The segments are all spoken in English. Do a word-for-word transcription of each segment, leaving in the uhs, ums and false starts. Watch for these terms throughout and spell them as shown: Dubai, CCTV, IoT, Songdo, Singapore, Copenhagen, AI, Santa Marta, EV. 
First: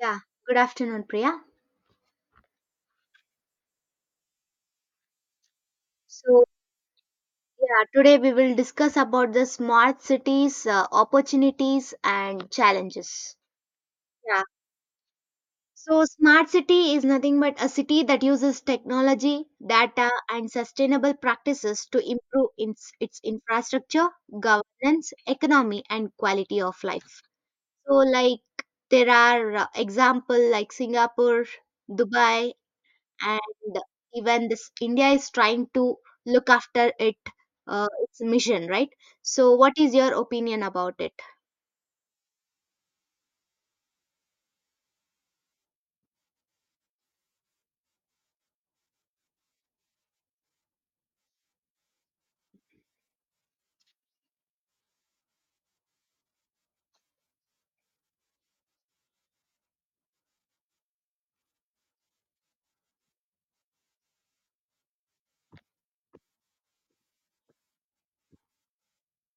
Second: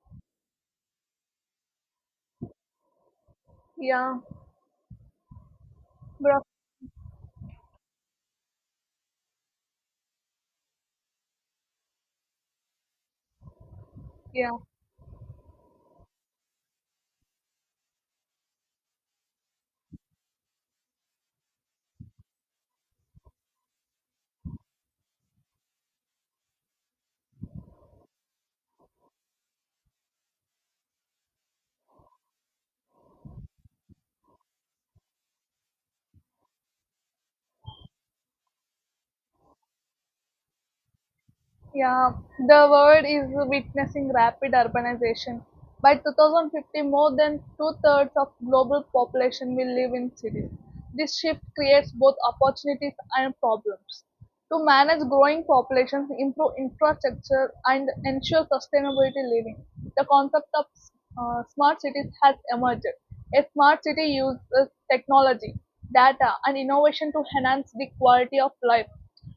Yeah, good afternoon, Priya. Yeah, bro. So, yeah, today we will discuss about the smart cities, uh, opportunities, and challenges. Yeah, Yeah, so smart city is nothing but a city that uses technology, data, and sustainable practices to improve its, its infrastructure, governance, economy, and quality of life. So, like, there are uh, example like Singapore, Dubai, and even this india is trying to look after it, uh, its mission, right? So what is your opinion about it? yeah. The world is witnessing rapid urbanization. By two thousand fifty, more than two thirds of global population will live in cities. This shift creates both opportunities and problems. To manage growing populations, improve infrastructure, and ensure sustainability living, the concept of uh, smart cities has emerged. A smart city uses technology, data, and innovation to enhance the quality of life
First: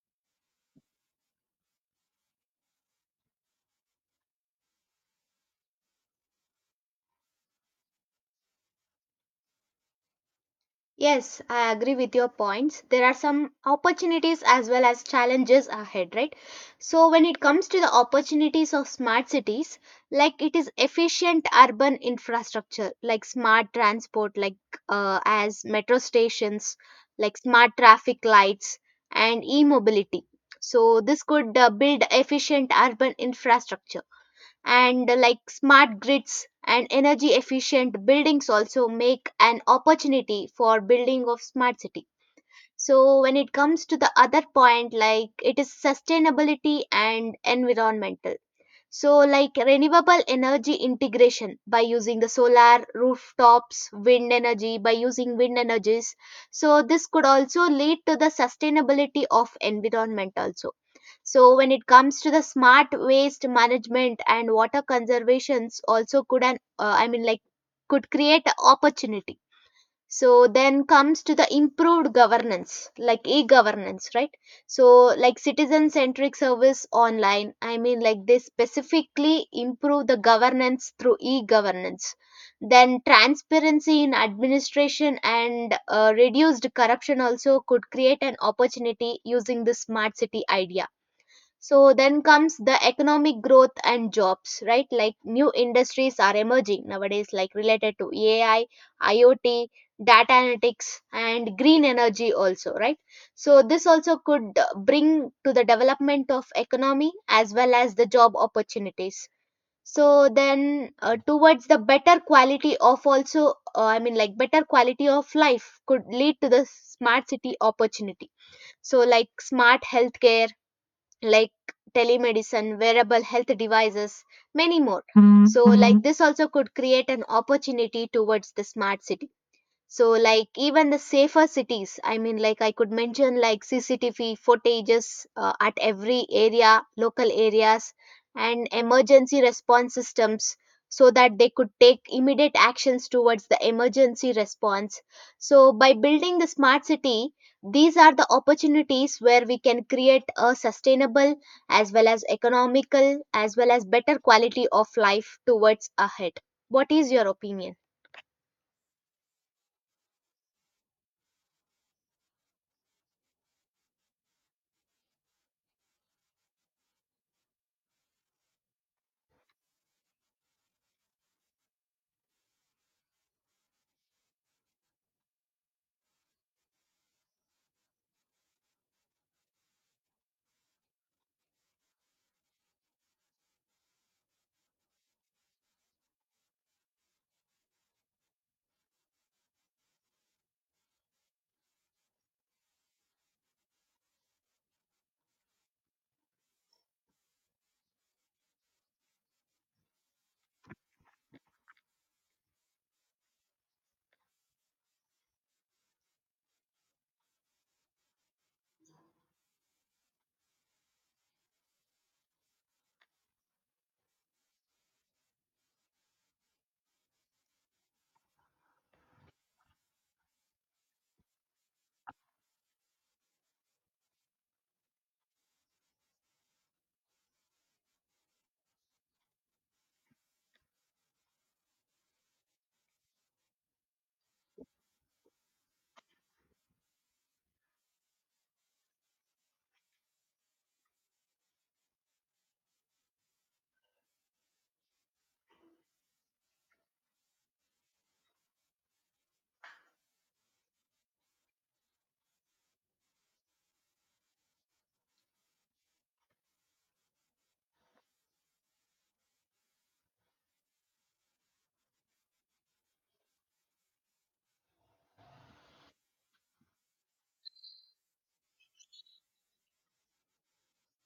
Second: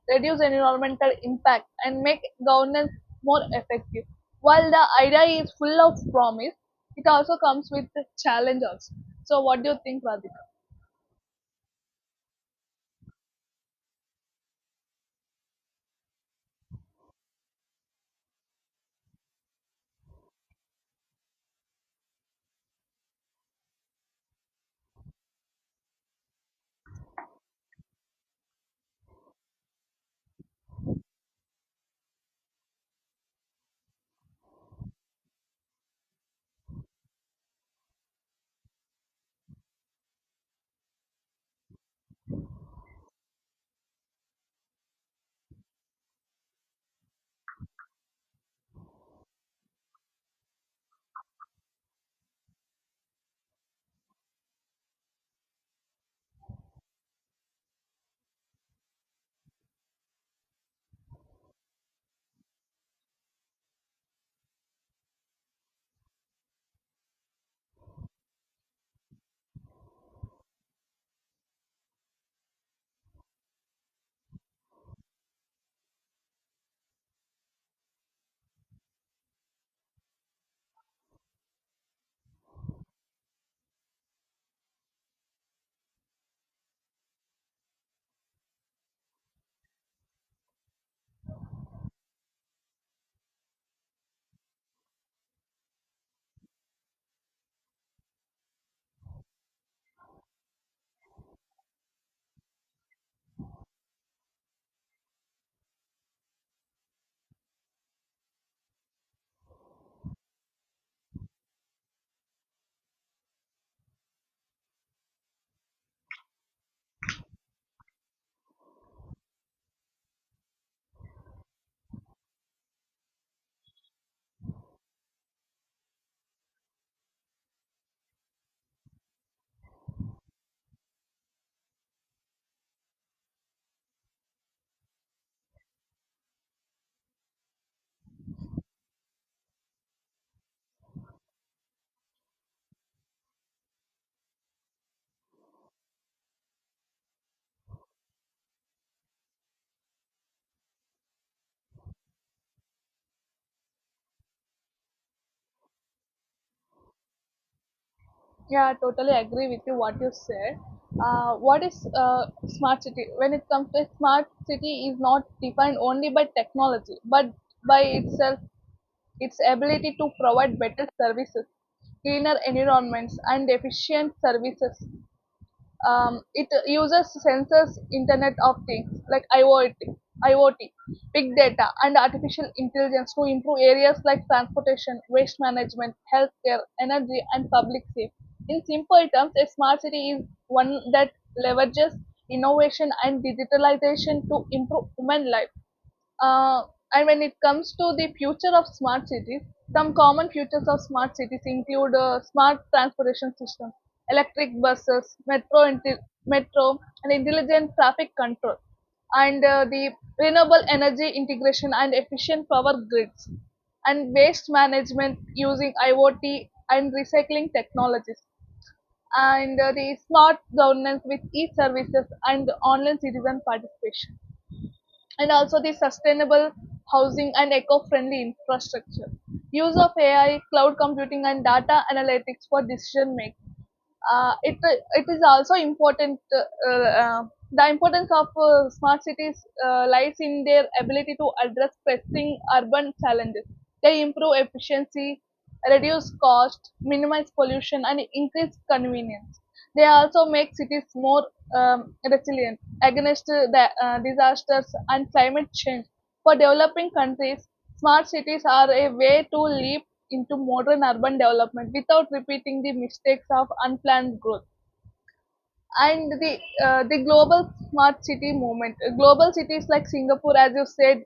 reduce environmental impact, and make governance more effective. While the idea is full of promise, it also comes with the challenge also. So, what do you think, Radhika? Yes, I agree with your points. There are some opportunities as well as challenges ahead, right? So, when it comes to the opportunities of smart cities, like it is efficient urban infrastructure, like smart transport, like uh, as metro stations, like smart traffic lights, and e mobility. So, this could uh, build efficient urban infrastructure, and uh, like smart grids and energy efficient buildings also make an opportunity for building of smart city. So when it comes to the other point, like it is sustainability and environmental, so, like renewable energy integration by using the solar rooftops, wind energy by using wind energies. So, this could also lead to the sustainability of environment also. So, when it comes to the smart waste management and water conservations, also could an uh, I mean like could create opportunity. So then comes to the improved governance, like e-governance, right? So like citizen centric service online, I mean like they specifically improve the governance through e-governance. Then transparency in administration and uh, reduced corruption also could create an opportunity using the smart city idea. So then comes the economic growth and jobs, right? Like new industries are emerging nowadays, like related to A I, IoT, data analytics, and green energy also, right? So this also could uh, bring to the development of economy as well as the job opportunities. So then uh, towards the better quality of also, uh, I mean like better quality of life could lead to the smart city opportunity. So like smart healthcare, like telemedicine, wearable health devices, many more. So, like. Mm-hmm. This also could create an opportunity towards the smart city. So, like, even the safer cities, I mean, like, I could mention like C C T V footages uh, at every area, local areas, and emergency response systems so that they could take immediate actions towards the emergency response. So, by building the smart city, these are the opportunities where we can create a sustainable as well as economical as well as better quality of life towards ahead. What is your opinion? Yeah, I totally agree with you what you said. Uh, what is uh, smart city? When it comes to smart city, is not defined only by technology, but by itself, its ability to provide better services, cleaner environments, and efficient services. Um, it uses sensors, Internet of Things like IoT, IoT, big data, and artificial intelligence to improve areas like transportation, waste management, healthcare, energy, and public safety. In simple terms, a smart city is one that leverages innovation and digitalization to improve human life. Uh, and when it comes to the future of smart cities, some common futures of smart cities include uh, smart transportation systems, electric buses, metro, inti- metro, and intelligent traffic control, and uh, the renewable energy integration and efficient power grids, and waste management using IoT and recycling technologies, and uh, the smart governance with e-services and online citizen participation, and also the sustainable housing and eco-friendly infrastructure, use of AI, cloud computing, and data analytics for decision making. Uh, it it is also important. Uh, uh, the importance of uh, smart cities uh, lies in their ability to address pressing urban challenges. They improve efficiency, reduce cost, minimize pollution, and increase convenience. They also make cities more um, resilient against uh, the, uh, disasters and climate change. For developing countries, smart cities are a way to leap into modern urban development without repeating the mistakes of unplanned growth. And the uh, the global smart city movement, Uh, global cities like Singapore, as you said,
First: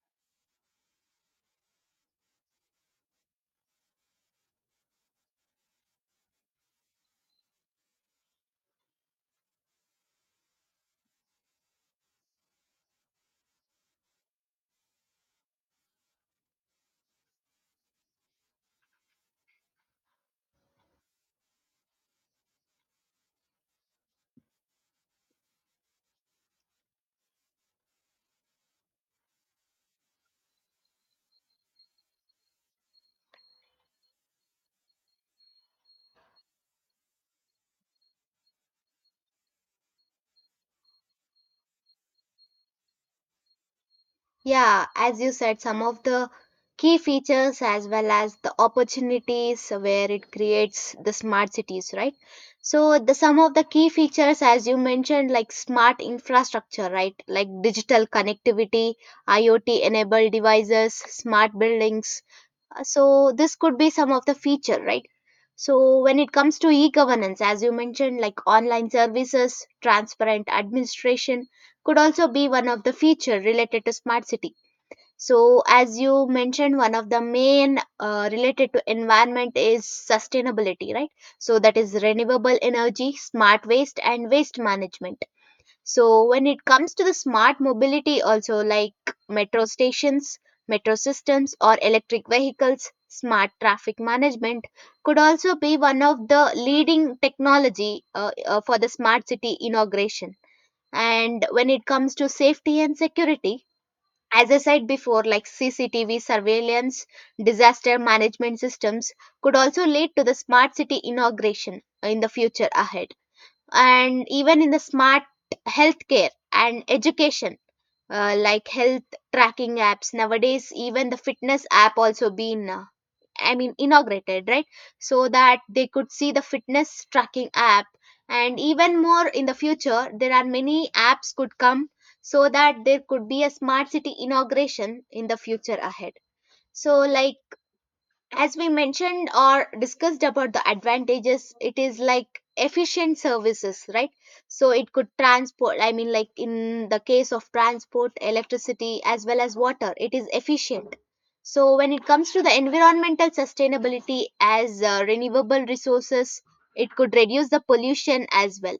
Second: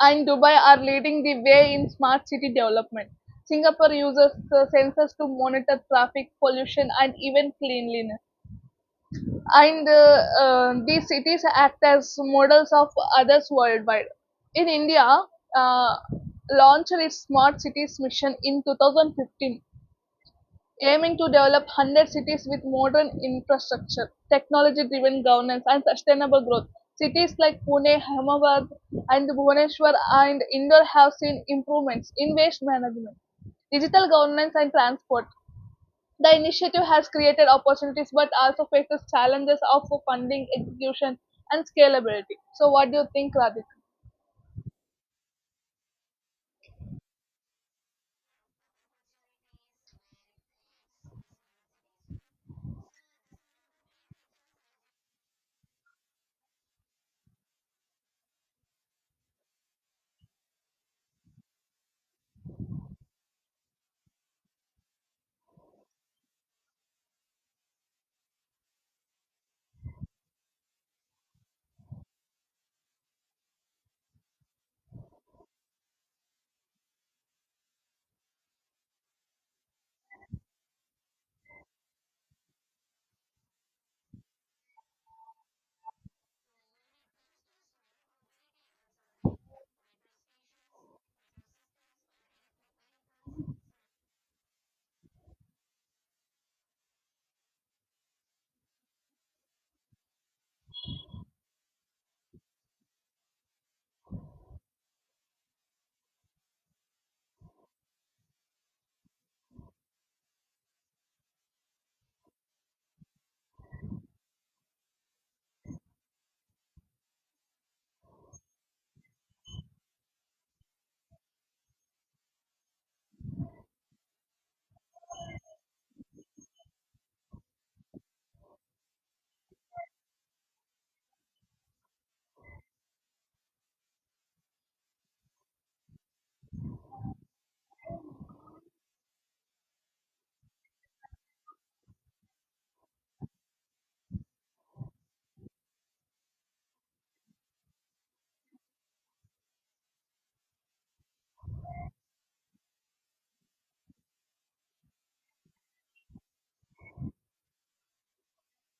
and Dubai are leading the way in smart city development. Singapore uses uh, sensors to monitor traffic pollution and even cleanliness, and uh, uh, these cities act as models of others worldwide. In India, uh, launched its Smart Cities mission in two thousand fifteen, aiming to develop one hundred cities with modern infrastructure, technology driven governance, and sustainable growth. Cities like Pune, Ahmedabad, and Bhubaneswar and Indore have seen improvements in waste management, digital governance, and transport. The initiative has created opportunities but also faces challenges of funding, execution, and scalability. So, what do you think, Radhika? Yeah, as you said, some of the key features as well as the opportunities where it creates the smart cities, right? So the some of the key features as you mentioned, like smart infrastructure, right? Like digital connectivity, IoT enabled devices, smart buildings. Uh, So this could be some of the feature, right? So when it comes to e-governance, as you mentioned, like online services, transparent administration could also be one of the feature related to smart city. So, as you mentioned, one of the main uh, related to environment is sustainability, right? So, that is renewable energy, smart waste, and waste management. So, when it comes to the smart mobility, also like metro stations, metro systems, or electric vehicles, smart traffic management could also be one of the leading technology uh, uh, for the smart city inauguration. And when it comes to safety and security, as I said before, like C C T V surveillance, disaster management systems could also lead to the smart city inauguration in the future ahead. And even in the smart healthcare and education, uh, like health tracking apps nowadays, even the fitness app also been uh, I mean, inaugurated, right? So that they could see the fitness tracking app. And even more in the future, there are many apps could come so that there could be a smart city inauguration in the future ahead. So, like, as we mentioned or discussed about the advantages, it is like efficient services, right? So it could transport, I mean like in the case of transport, electricity as well as water, it is efficient. So when it comes to the environmental sustainability, as uh, renewable resources, it could reduce the pollution as well.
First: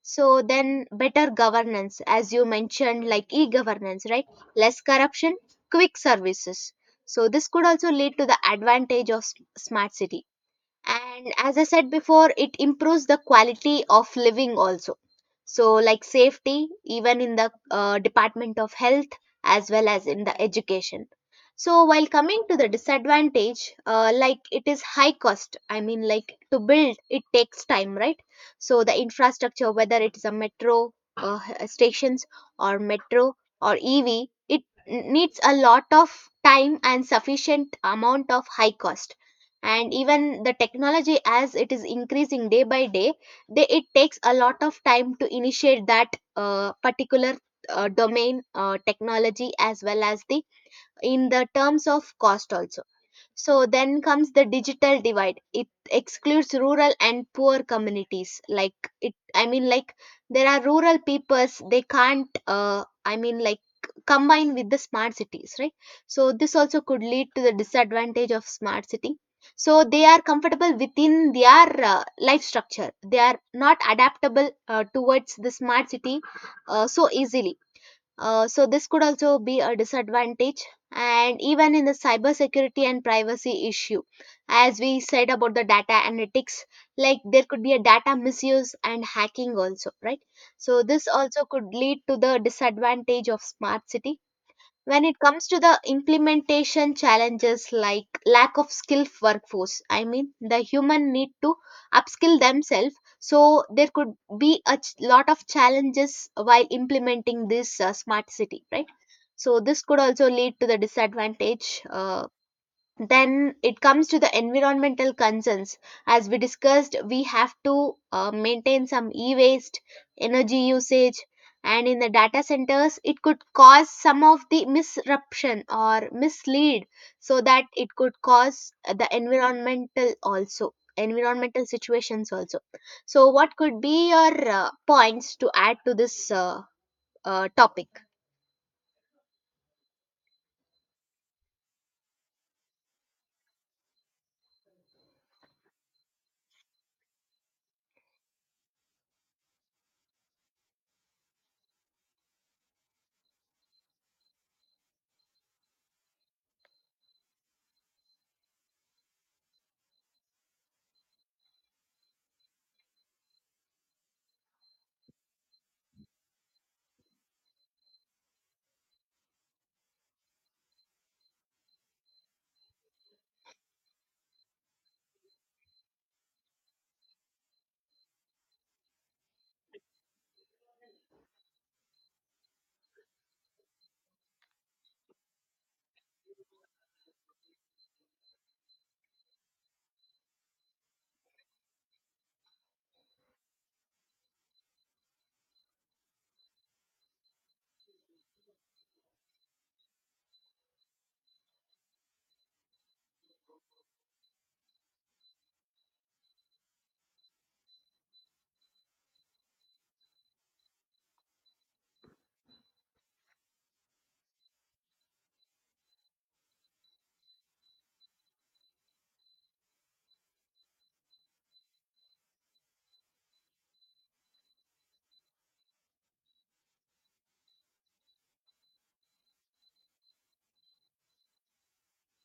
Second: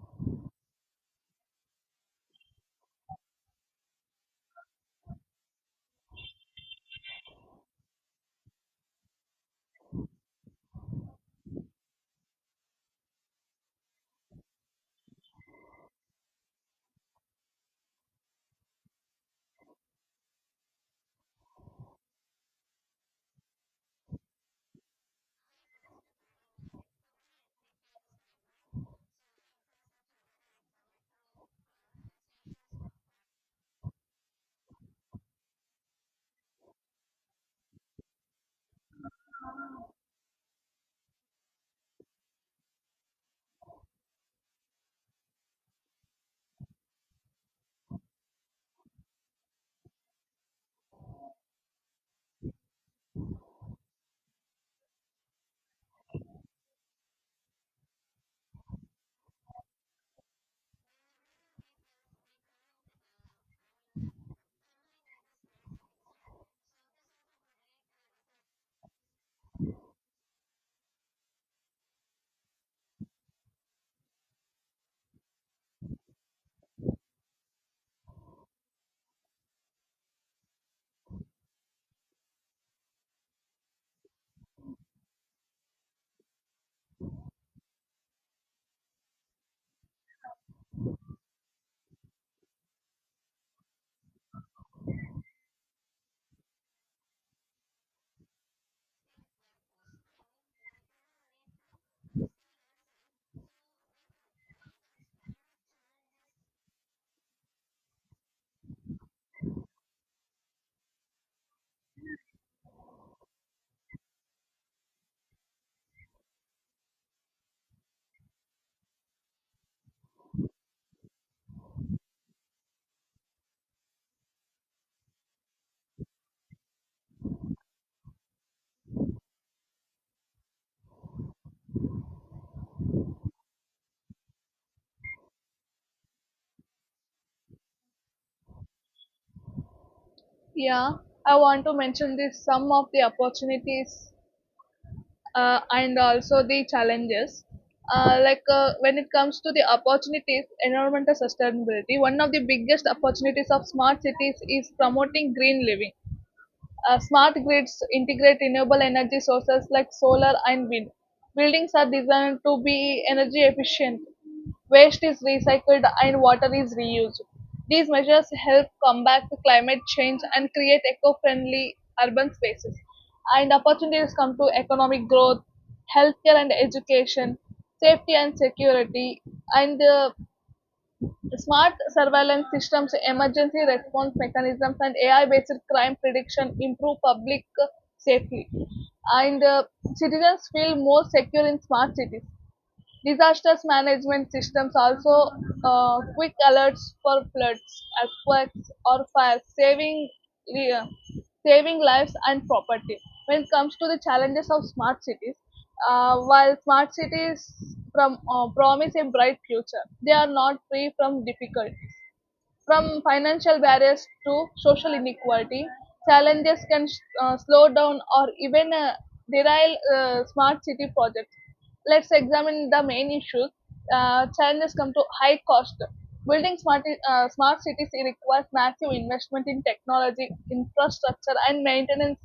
So then better governance, as you mentioned, like e-governance, right? Less corruption, quick services. So this could also lead to the advantage of s- smart city, and as I said before, it improves the quality of living also. So like safety, even in the uh, department of health as well as in the education. So while coming to the disadvantage, uh, like it is high cost, I mean like to build it takes time, right? So the infrastructure, whether it is a metro uh, h- stations, or metro, or ev, it n- needs a lot of time and sufficient amount of high cost. And even the technology, as it is increasing day by day, they, it takes a lot of time to initiate that uh, particular uh, domain, uh, technology as well as the in the terms of cost also. So then comes the digital divide. It excludes rural and poor communities. Like it, I mean, like there are rural peoples, they can't. Uh, I mean, like combine with the smart cities, right? So this also could lead to the disadvantage of smart city. So they are comfortable within their uh, life structure. They are not adaptable uh, towards the smart city uh, so easily, uh, so this could also be a disadvantage. And even in the cybersecurity and privacy issue, as we said about the data analytics, like there could be a data misuse and hacking also, right? So this also could lead to the disadvantage of smart city. When it comes to the implementation challenges, like lack of skilled workforce, I mean the human need to upskill themselves. So there could be a ch- lot of challenges while implementing this uh, smart city, right? So this could also lead to the disadvantage, uh, then it comes to the environmental concerns. As we discussed, we have to uh, maintain some e-waste, energy usage, and in the data centers it could cause some of the misruption or mislead, so that it could cause the environmental also environmental situations also. So what could be your uh, points to add to this uh, uh, topic? Yeah, I want to mention this some of the opportunities uh, and also the challenges. Uh, like uh, when it comes to the opportunities, environmental sustainability, one of the biggest opportunities of smart cities is promoting green living. Uh, smart grids integrate renewable energy sources like solar and wind. Buildings are designed to be energy efficient. Waste is recycled and water is reused. These measures help combat climate change and create eco-friendly urban spaces. And opportunities come to economic growth, healthcare and education, safety and security, and uh, smart surveillance systems, emergency response mechanisms, and A I-based crime prediction improve public uh, safety. And uh, citizens feel more secure in smart cities. Disaster management systems also uh, quick alerts for floods, earthquakes, or fires, saving uh, saving lives and property. When it comes to the challenges of smart cities, uh, while smart cities from, uh, promise a bright future, they are not free from difficulties. From financial barriers to social inequality, challenges can uh, slow down or even uh, derail uh, smart city projects. Let's examine the main issues. Uh, challenges come to high cost. Building smart, uh, smart cities requires massive investment in technology, infrastructure, and maintenance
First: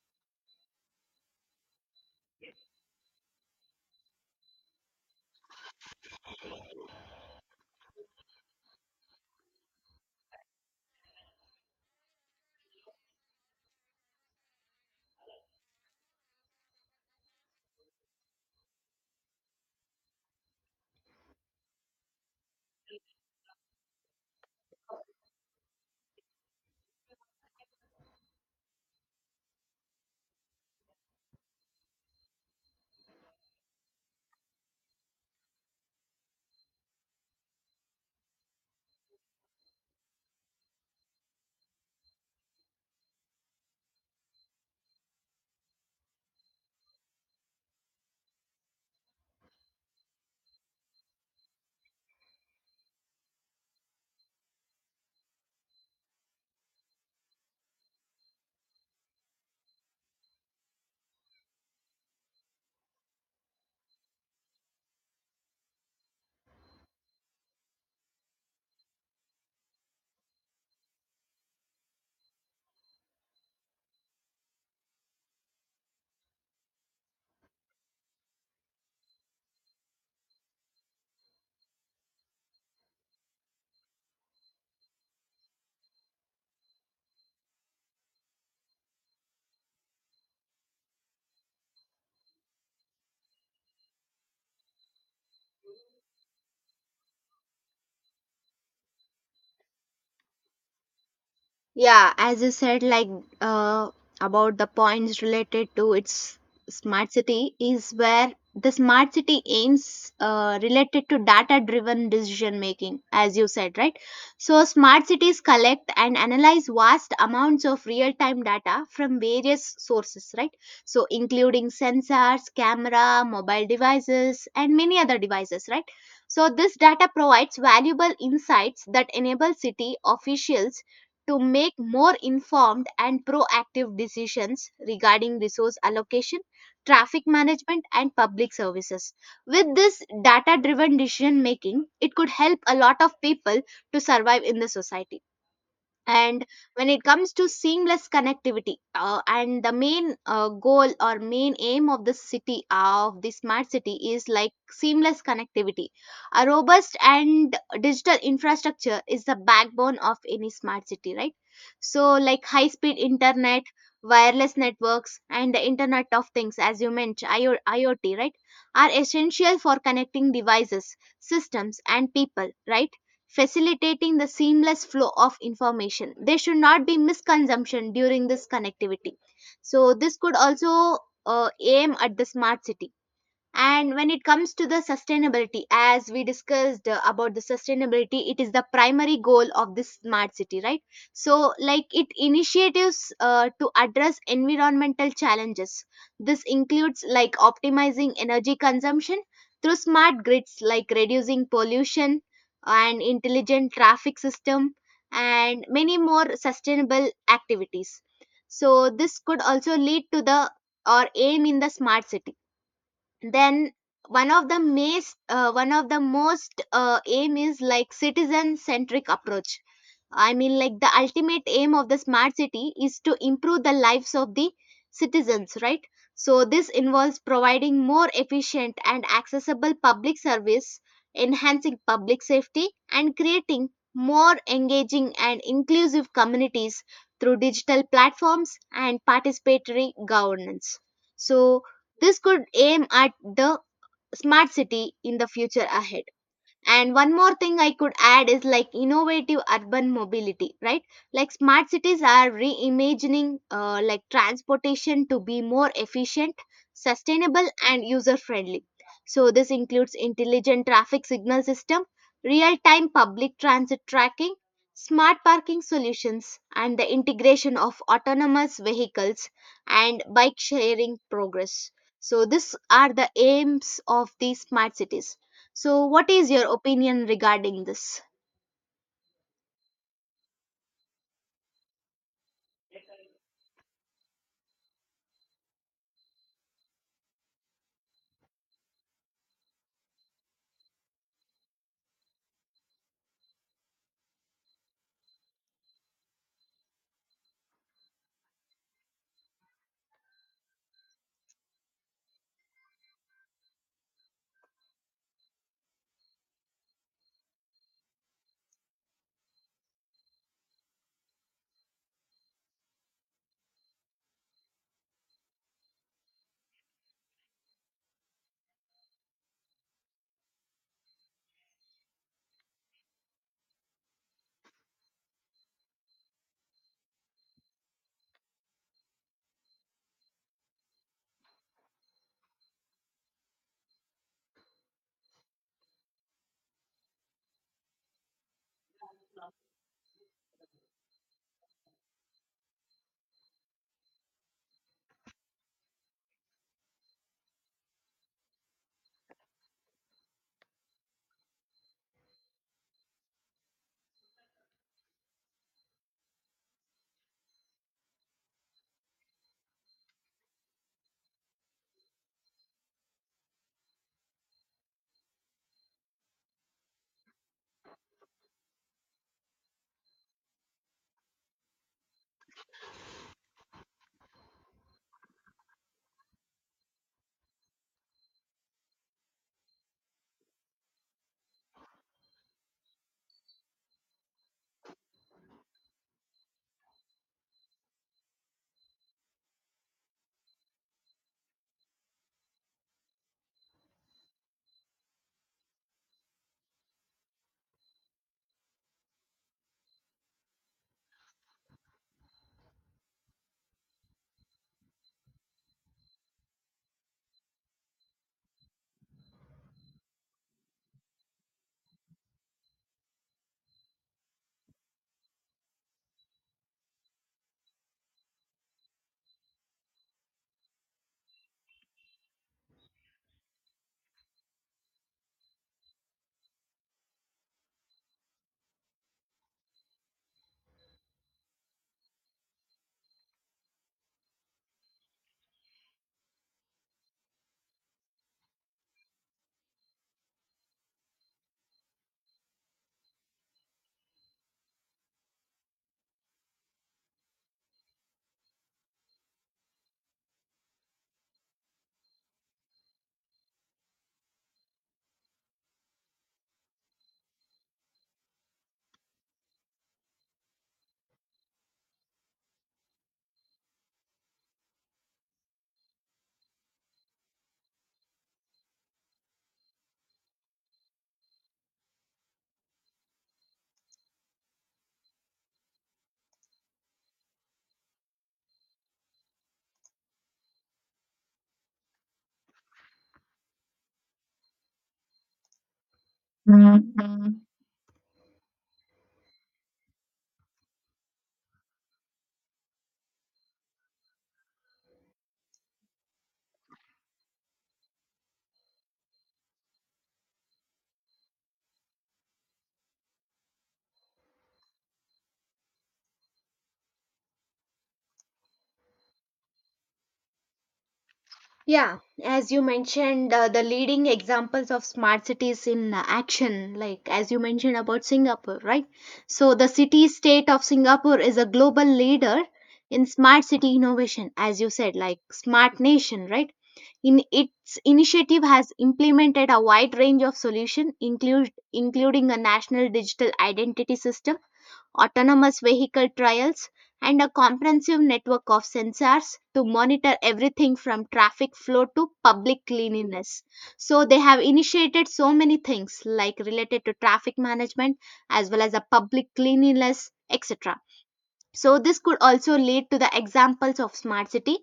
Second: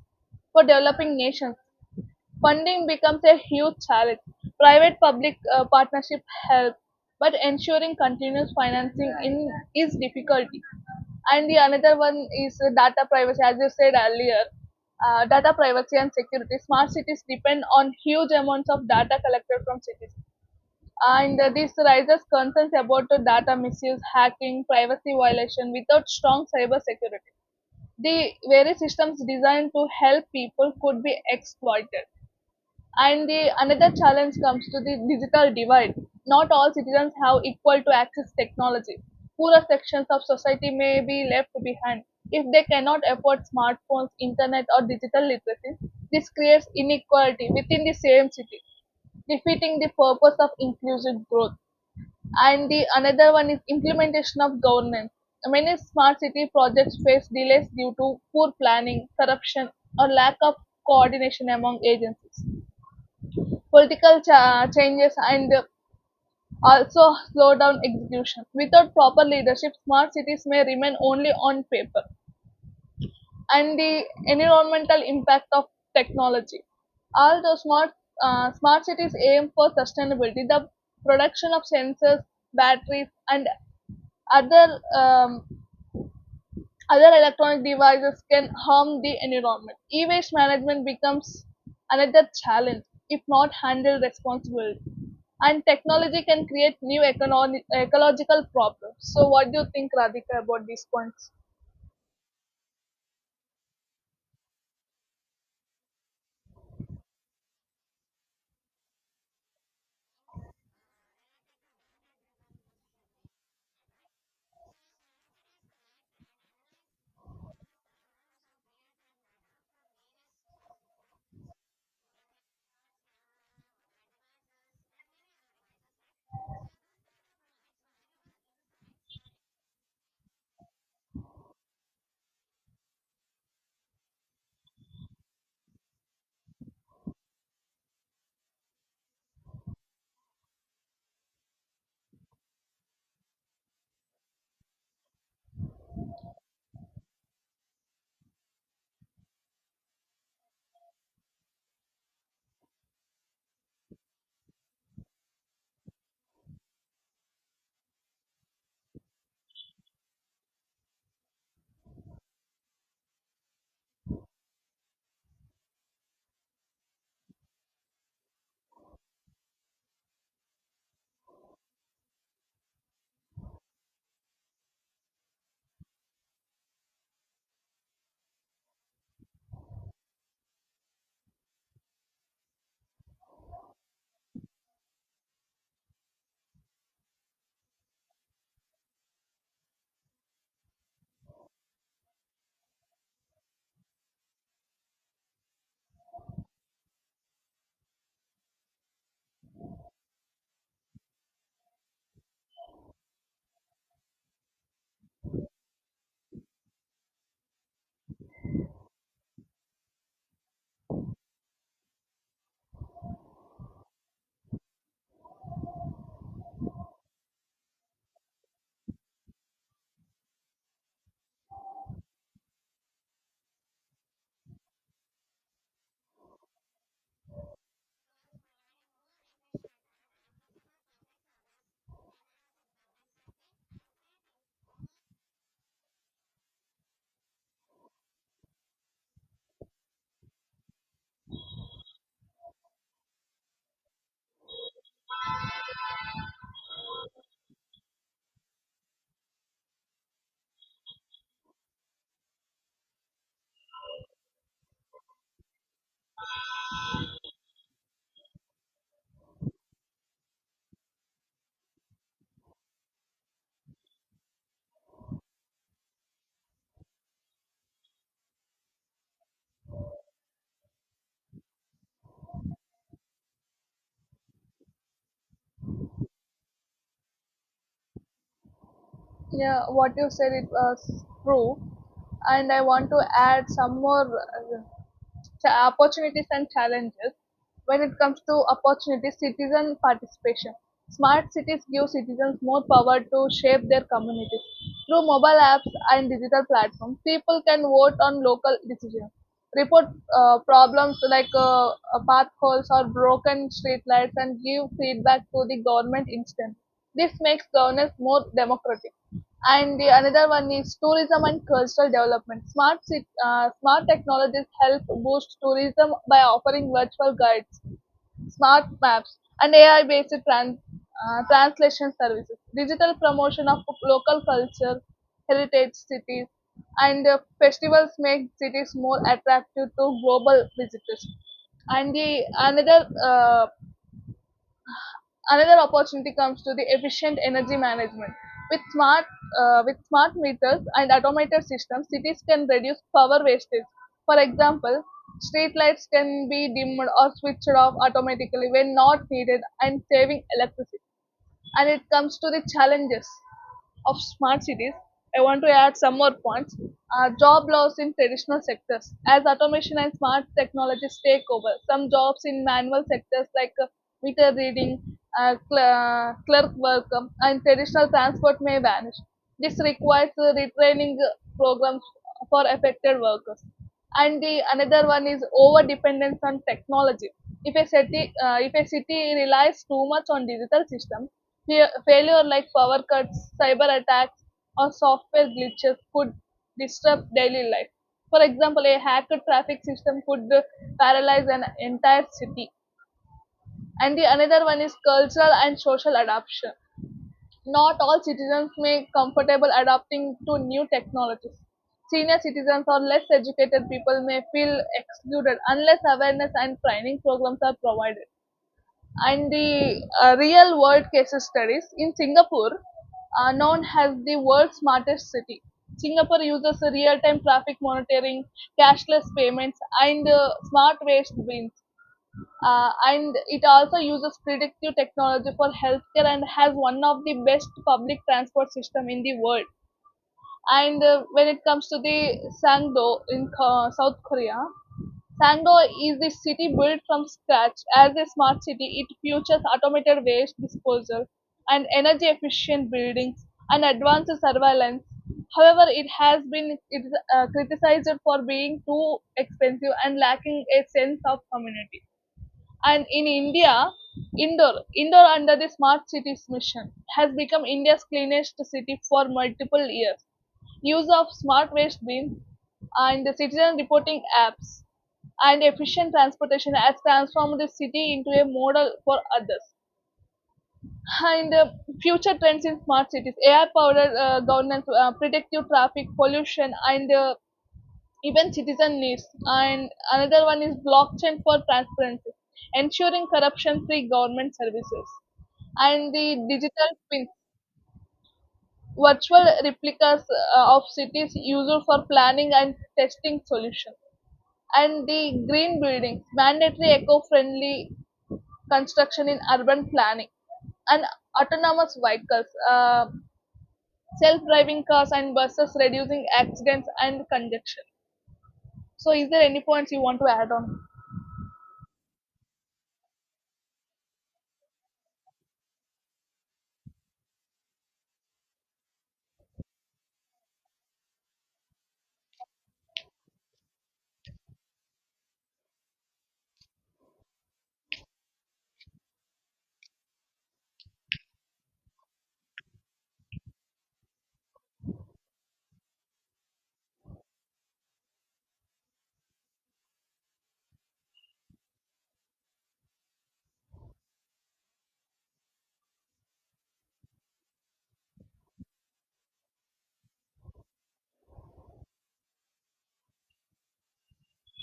for developing nations. Funding becomes a huge challenge. Private public uh, partnership helps, but ensuring continuous financing in is difficulty. And the another one is uh, data privacy, as you said earlier. Uh, data privacy and security. Smart cities depend on huge amounts of data collected from cities, and uh, this raises concerns about the data misuse, hacking, privacy violation without strong cyber security. The various systems designed to help people could be exploited, and the another challenge comes to the digital divide. Not all citizens have equal to access technology. Poorer sections of society may be left behind if they cannot afford smartphones, internet, or digital literacy. This creates inequality within the same city, defeating the purpose of inclusive growth. And the another one is implementation of governance. Many smart city projects face delays due to poor planning, corruption, or lack of coordination among agencies. Political cha- changes, and also slow down execution. Without proper leadership, smart cities may remain only on paper. And the environmental impact of technology. Although smart uh, smart cities aim for sustainability, the production of sensors, batteries, and other um, Other electronic devices can harm the environment. E waste management becomes another challenge if not handled responsibly. And technology can create new economic, ecological problems. So, what do you think, Radhika, about these points? Yeah, as you said, like, uh, about the points related to its smart city is where the smart city aims uh, related to data-driven decision making, as you said, right? So smart cities collect and analyze vast amounts of real-time data from various sources, right? So including sensors, camera, mobile devices, and many other devices, right? So this data provides valuable insights that enable city officials to make more informed and proactive decisions regarding resource allocation, traffic management, and public services. With this data driven decision making, it could help a lot of people to survive in the society. And when it comes to seamless connectivity, uh, and the main uh, goal or main aim of the city, uh, of the smart city is like seamless connectivity. A robust and digital infrastructure is the backbone of any smart city, right? So like high speed internet, wireless networks, and the internet of things, as you mentioned, I O- iot, right, are essential for connecting devices, systems, and people, right, facilitating the seamless flow of information. There should not be misconsumption during this connectivity. So, this could also uh, aim at the smart city. And when it comes to the sustainability, as we discussed, uh, about the sustainability, it is the primary goal of this smart city, right? So, like it initiatives uh, to address environmental challenges. This includes like optimizing energy consumption through smart grids, like reducing pollution and intelligent traffic system, and many more sustainable activities. So, this could also lead to the or aim in the smart city. Then one of the main, uh, one of the most uh, aim is like citizen centric approach. I mean, like the ultimate aim of the smart city is to improve the lives of the citizens, right? So, this involves providing more efficient and accessible public service, enhancing public safety, and creating more engaging and inclusive communities through digital platforms and participatory governance. So, this could aim at the smart city in the future ahead. And one more thing I could add is like innovative urban mobility, right? Like smart cities are reimagining uh, like transportation to be more efficient, sustainable, and user friendly. So this includes intelligent traffic signal system, real-time public transit tracking, smart parking solutions, and the integration of autonomous vehicles and bike sharing progress. So these are the aims of these smart cities. So, what is your opinion regarding this? Yeah, what you said it was true, and I want to add some more uh, cha- opportunities and challenges. When it comes to opportunities, citizen participation. Smart cities give citizens more power to shape their communities. Through mobile apps and digital platforms, people can vote on local decisions, report uh, problems like uh, uh, path holes or broken streetlights, and give feedback to the government instant. This makes governance more democratic, and the another one is tourism and cultural development. Smart cit- uh, smart technologies help boost tourism by offering virtual guides, smart maps, and A I-based trans- uh, translation services. Digital promotion of local culture, heritage cities, and uh, festivals make cities more attractive to global visitors, and the another uh, Another opportunity comes to the efficient energy management. With smart, uh, with smart meters and automated systems, cities can reduce power wastage. For example, street lights can be dimmed or switched off automatically when not needed and saving electricity. And it comes to the challenges of smart cities, I want to add some more points. Uh, job loss in traditional sectors. As automation and smart technologies take over, some jobs in manual sectors like uh, meter reading, uh, cl- uh, clerk work, um, and traditional transport may vanish. This requires uh, retraining uh, programs for affected workers, and the another one is over dependence on technology. If a city uh, if a city relies too much on digital system, fa- failure like power cuts, cyber attacks, or software glitches could disrupt daily life. For example, a hacked traffic system could uh, paralyze an entire city, and the another one is cultural and social adoption. Not all citizens may be comfortable adapting to new technologies. Senior citizens or less educated people may feel excluded unless awareness and training programs are provided. And the uh, real world case studies in Singapore, uh, known as the world's smartest city. Singapore uses real time traffic monitoring, cashless payments, and uh, smart waste bins, uh, and it also uses predictive technology for healthcare and has one of the best public transport system in the world. And uh, when it comes to the Sangdo in Ko- South Korea, Sangdo is the city built from scratch as a smart city. It features automated waste disposal and energy efficient buildings and advanced surveillance. However, it has been it is, uh, criticized for being too expensive and lacking a sense of community. And in India, Indore, Indore under the Smart Cities mission, has become India's cleanest city for multiple years. Use of smart waste bins and the citizen reporting apps and efficient transportation has transformed the city into a model for others. And uh, future trends in smart cities, A I powered uh, governance, uh, predictive traffic, pollution, and uh, even citizen needs. And another one is blockchain for transparency, ensuring corruption free government services. And the digital twins, virtual replicas uh, of cities used for planning and testing solutions. And the green buildings, mandatory eco friendly construction in urban planning, and autonomous vehicles, uh, self-driving cars and buses, reducing accidents and congestion. So, is there any points you want to add on? Yeah, as you mentioned, uh, the leading examples of smart cities in uh, action, like as you mentioned about Singapore, right? So, the city state of Singapore is a global leader in smart city innovation, as you said, like smart nation, right? In its initiative has implemented a wide range of solutions, include, including a national digital identity system autonomous vehicle trials, and a comprehensive network of sensors to monitor everything from traffic flow to public cleanliness. So they have initiated so many things like related to traffic management as well as a public cleanliness, et cetera. So this could also lead to the examples of smart city.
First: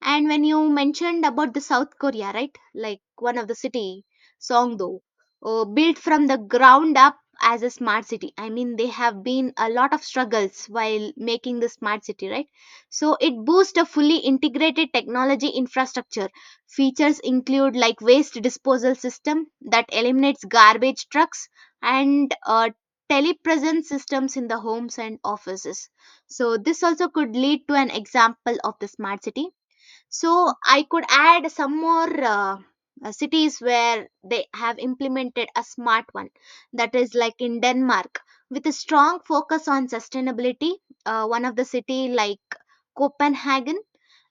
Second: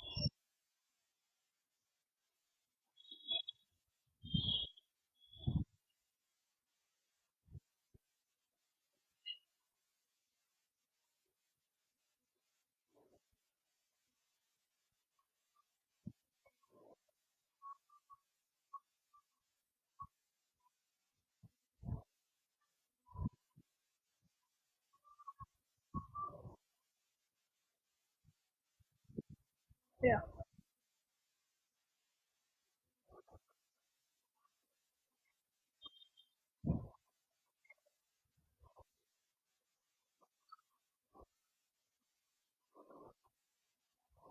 And when you mentioned about the South Korea, right? Like one of the city, Songdo, uh, built from the ground up as a smart city. I mean, they have been a lot of struggles while making the smart city, right? So it boosts a fully integrated technology infrastructure. Features include like waste disposal system that eliminates garbage trucks and uh, telepresence systems in the homes and offices. So this also could lead to an example of the smart city. Yeah. So I could add some more uh, uh, cities where they have implemented a smart one, that is like in Denmark, with a strong focus on sustainability. Uh, one of the city like Copenhagen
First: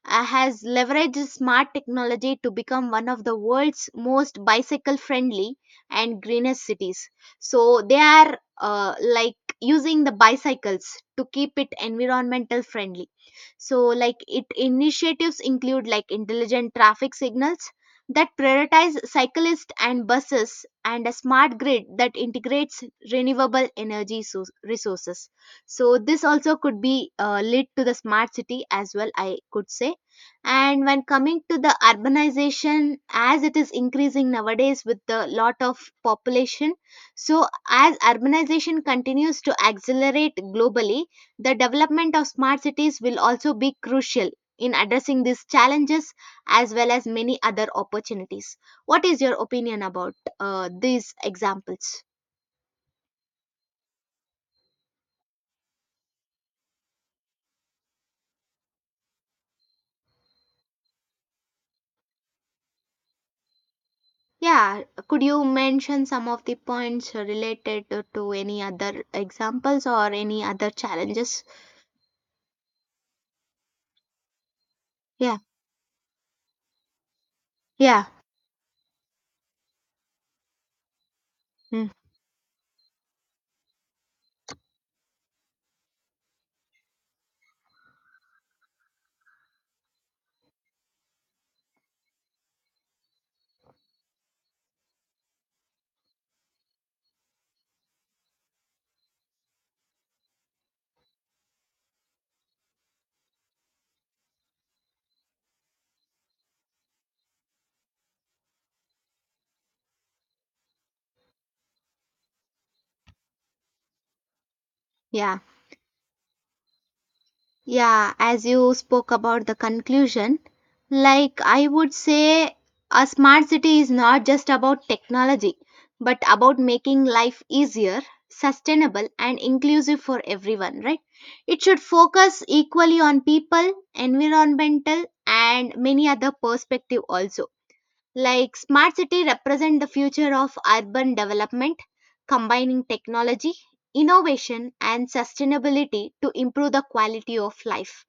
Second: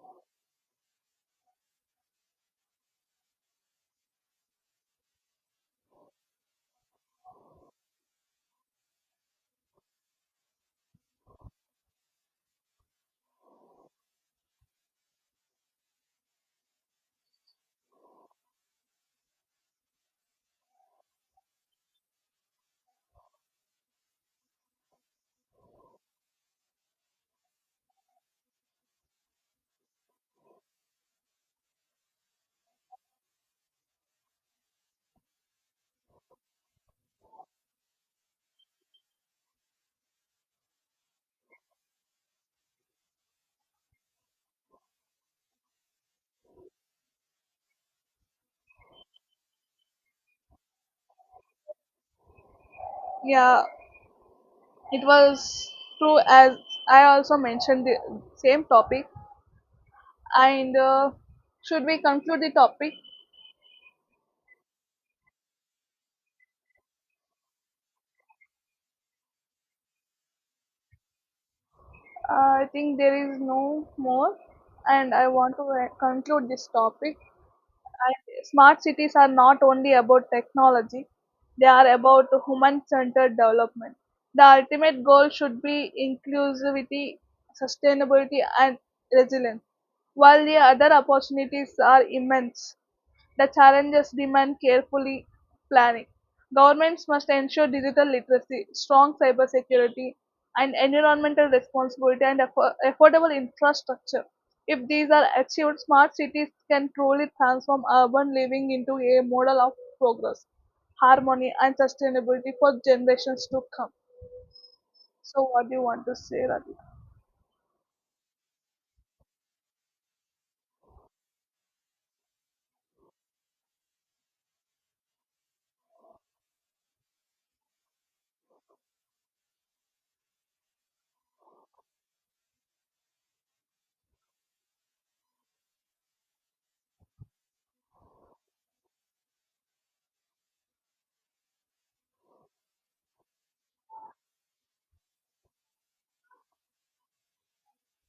uh, has leveraged smart technology to become one of the world's most bicycle friendly and greenest cities. So they are uh, like using the bicycles to keep it environmental friendly. So like it initiatives include like intelligent traffic signals that prioritize cyclists and buses, and a smart grid that integrates renewable energy so- resources. So this also could be uh, led to the smart city as well, I could say. And when coming to the urbanization as it is increasing nowadays with the lot of population, so as urbanization continues to accelerate globally, the development of smart cities will also be crucial in addressing these challenges as well as many other opportunities. What is your opinion about uh, these examples? Uh, it was true as I also mentioned the same topic. And uh, should we conclude the topic? Yeah, could you mention some of the points related to, to any other examples or any other challenges? Uh, I think there is no more, and I Yeah, want to uh, conclude this topic. yeah, I, smart cities are not only about technology; they are mm, about human-centered development. The ultimate goal should be inclusivity, sustainability, and resilience. While the other opportunities are immense, the challenges demand carefully planning. Governments must ensure digital literacy, strong cybersecurity, and environmental responsibility and affo- affordable infrastructure. If these are achieved, smart cities can truly transform urban living into a model of progress, harmony, and sustainability for generations to come. yeah. So, what do you want to say, Radhika? Yeah, as you spoke about the conclusion, like I would say, a smart city is not just about technology, but about making life easier, sustainable, and inclusive for everyone, right? It should focus equally on people, environmental, and many other perspective also. Like smart city represent the future of urban development, combining technology, innovation and sustainability to improve the quality of life.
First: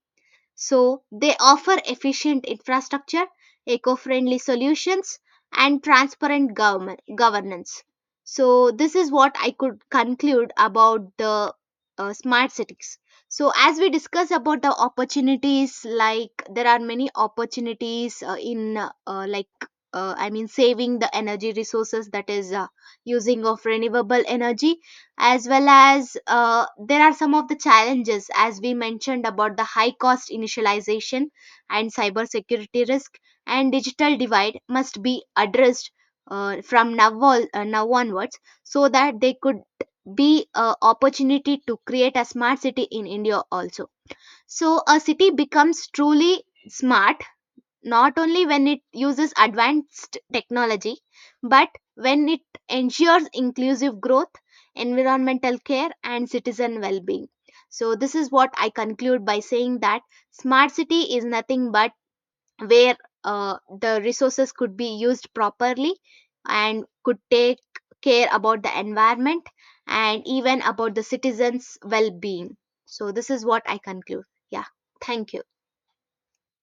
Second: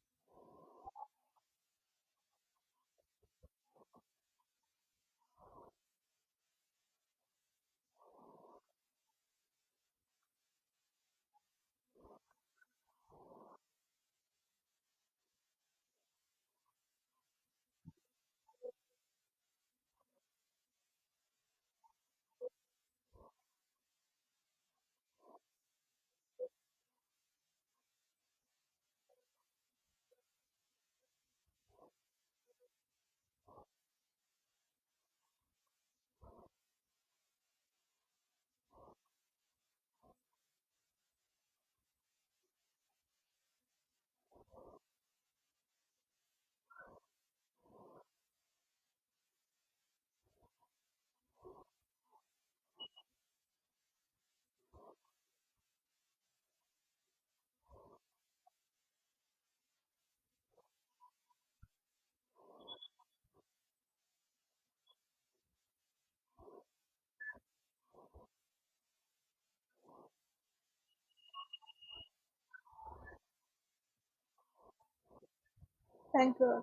So they offer efficient infrastructure, eco-friendly solutions, and transparent government governance. So this is what I could conclude about the uh, smart cities. So as we discuss about the opportunities, like there are many opportunities uh, in uh, uh, like uh, I mean saving the energy resources, that is uh, using of renewable energy, as well as uh, there are some of the challenges as we mentioned about the high cost initialization and cybersecurity risk, and digital divide must be addressed uh, from now, on, uh, now onwards, so that they could be a opportunity to create a smart city in India also. So a city becomes truly smart not only when it uses advanced technology, but when it ensures inclusive growth, environmental care, and citizen well being. So, this is what I conclude by saying that smart city is nothing but where uh, the resources could be used properly and could take care about the environment and even about the citizens' well being. So, this is what I conclude. Yeah, thank you. Thank you.